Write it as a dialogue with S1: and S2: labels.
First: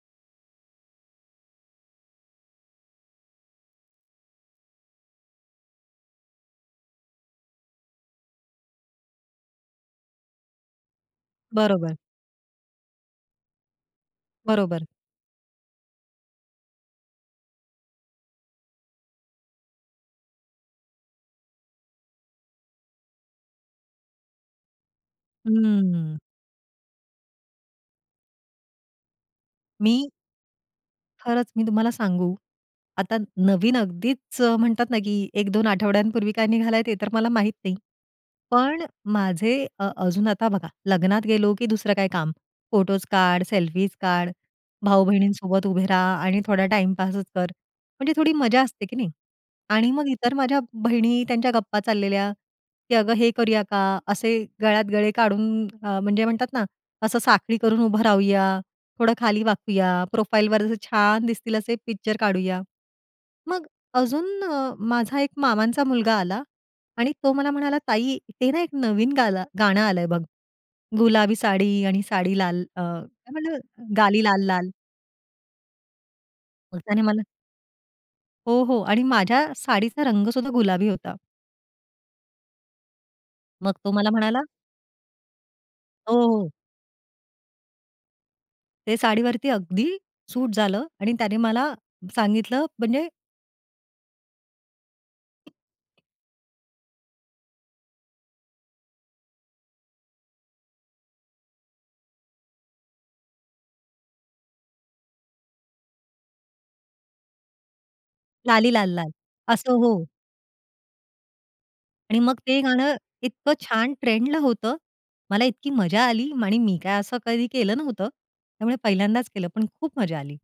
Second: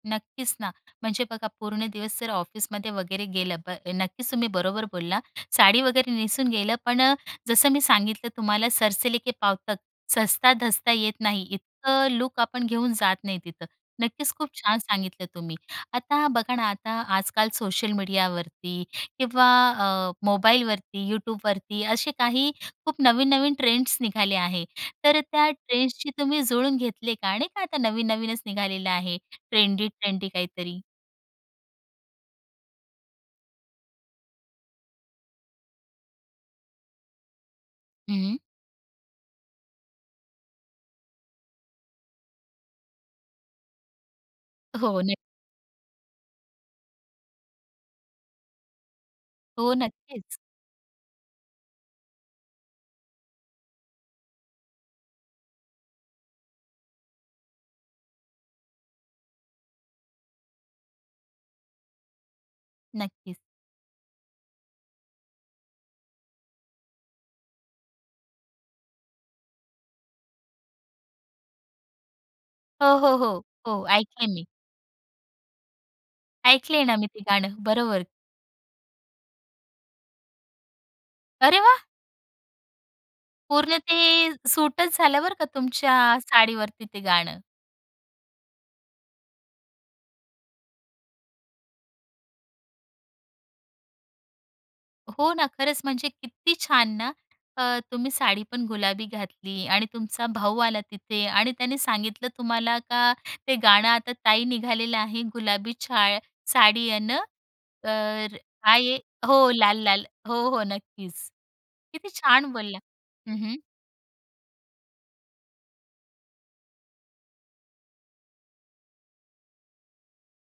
S1: नक्कीच ना, म्हणजे बघा पूर्ण दिवस जर ऑफिसमध्ये वगैरे गेलं, ब नक्कीच तुम्ही बरोबर बोलला. साडी वगैरे नेसून गेलं, पण अ, जसं मी सांगितलं तुम्हाला सरसे ले के पाँव तक सजता धजता येत नाही,
S2: बरोबर.
S1: इतकं लूक आपण घेऊन जात नाही तिथं. नक्कीच खूप छान
S2: बरोबर.
S1: सांगितलं तुम्ही. आता बघा ना, आता आजकाल सोशल मीडियावरती किंवा अ, मोबाईलवरती, YouTubeवरती, असे काही खूप नवीन-नवीन ट्रेंड्स निघाले आहेत. तर अ, त्या ट्रेंड्सची
S2: हं.
S1: तुम्ही जुळून घेतले का? नाही का आता नवीन-नवीनच निघालेलं आहे,
S2: मी
S1: ट्रेंडी-ट्रेंडी, काहीतरी.
S2: खरंच मी तुम्हाला सांगू? आता नवीन अगदीच अ, म्हणतात ना, की 1-2 आठवड्यांपूर्वी काय निघालाय ते तर मला माहित नाही.
S1: हं, हं.
S2: पण माझे अ, अजून आता बघा लग्नात गेलो की दुसरं काय काम फोटोस काढ, सेल्फी काढ,
S1: हो, नक्
S2: भाऊ-बहिणींसोबत उभे रहा आणि थोडा टाईमपासच कर, म्हणजे थोडी मजा असते की नाही
S1: हो,
S2: आणि मग इतर
S1: नक्कीच.
S2: माझ्या बहिणी त्यांच्या गप्पा चाललेल्या, की अगं हे करूया का? असे गळ्यात गळे काढून अ, म्हणजे म्हणतात ना असं साखळी करून उभं राहूया, थोडं खाली वाकूया, प्रोफाइलवर असे छान दिसतील असे पिक्चर काढूया.
S1: नक्कीच.
S2: मग अजून अ, माझा एक मामांचा मुलगा आला आणि तो मला म्हणाला, "ताई ते ना एक नवीन गाला गाणं आलंय बघ. गुलाबी साडी आणि साडी लाल अ,
S1: हो, हो, हो,
S2: म्हटलं
S1: हो,
S2: गाली
S1: ऐकलय
S2: लाल
S1: मी.
S2: लाल." मग
S1: ऐकलंय ना,
S2: त्याने
S1: मी ते
S2: मला
S1: गाणं. बरोबर.
S2: हो, हो आणि माझ्या साडीचा रंग सुद्धा गुलाबी होता.
S1: अरे वाह!
S2: मग
S1: पूर्ण
S2: तो
S1: ते
S2: मला म्हणाला
S1: सूटच झालं बरं का तुमच्या
S2: हो.
S1: साडीवरती ते गाणं.
S2: ते साडीवरती अगदी सूट झालं आणि त्याने मला सांगितलं. म्हणजे
S1: हो ना. खरंच म्हणजे किती छान ना. अ, तुम्ही साडी पण गुलाबी घातली आणि तुमचा भाऊ आला तिथे आणि त्याने सांगितलं तुम्हाला का ते गाणं आता ताई निघालेलं आहे. गुलाबी छाया साडी आहे ना, तर
S2: लाली
S1: कायआहे?
S2: लाल-लाल.
S1: हो,
S2: असं
S1: लाल,
S2: हो.
S1: लाल, हो, हो, नक्कीच. किती
S2: आणि मग
S1: छान
S2: ते
S1: बोलला
S2: गाणं
S1: हं,
S2: इतकं
S1: हं.
S2: छान ट्रेंडला होतं. मला इतकी मजा आली आणि मी काय असं कधी केलं नव्हतं. त्यामुळे पहिल्यांदाच केलं, पण खूप मजा आली.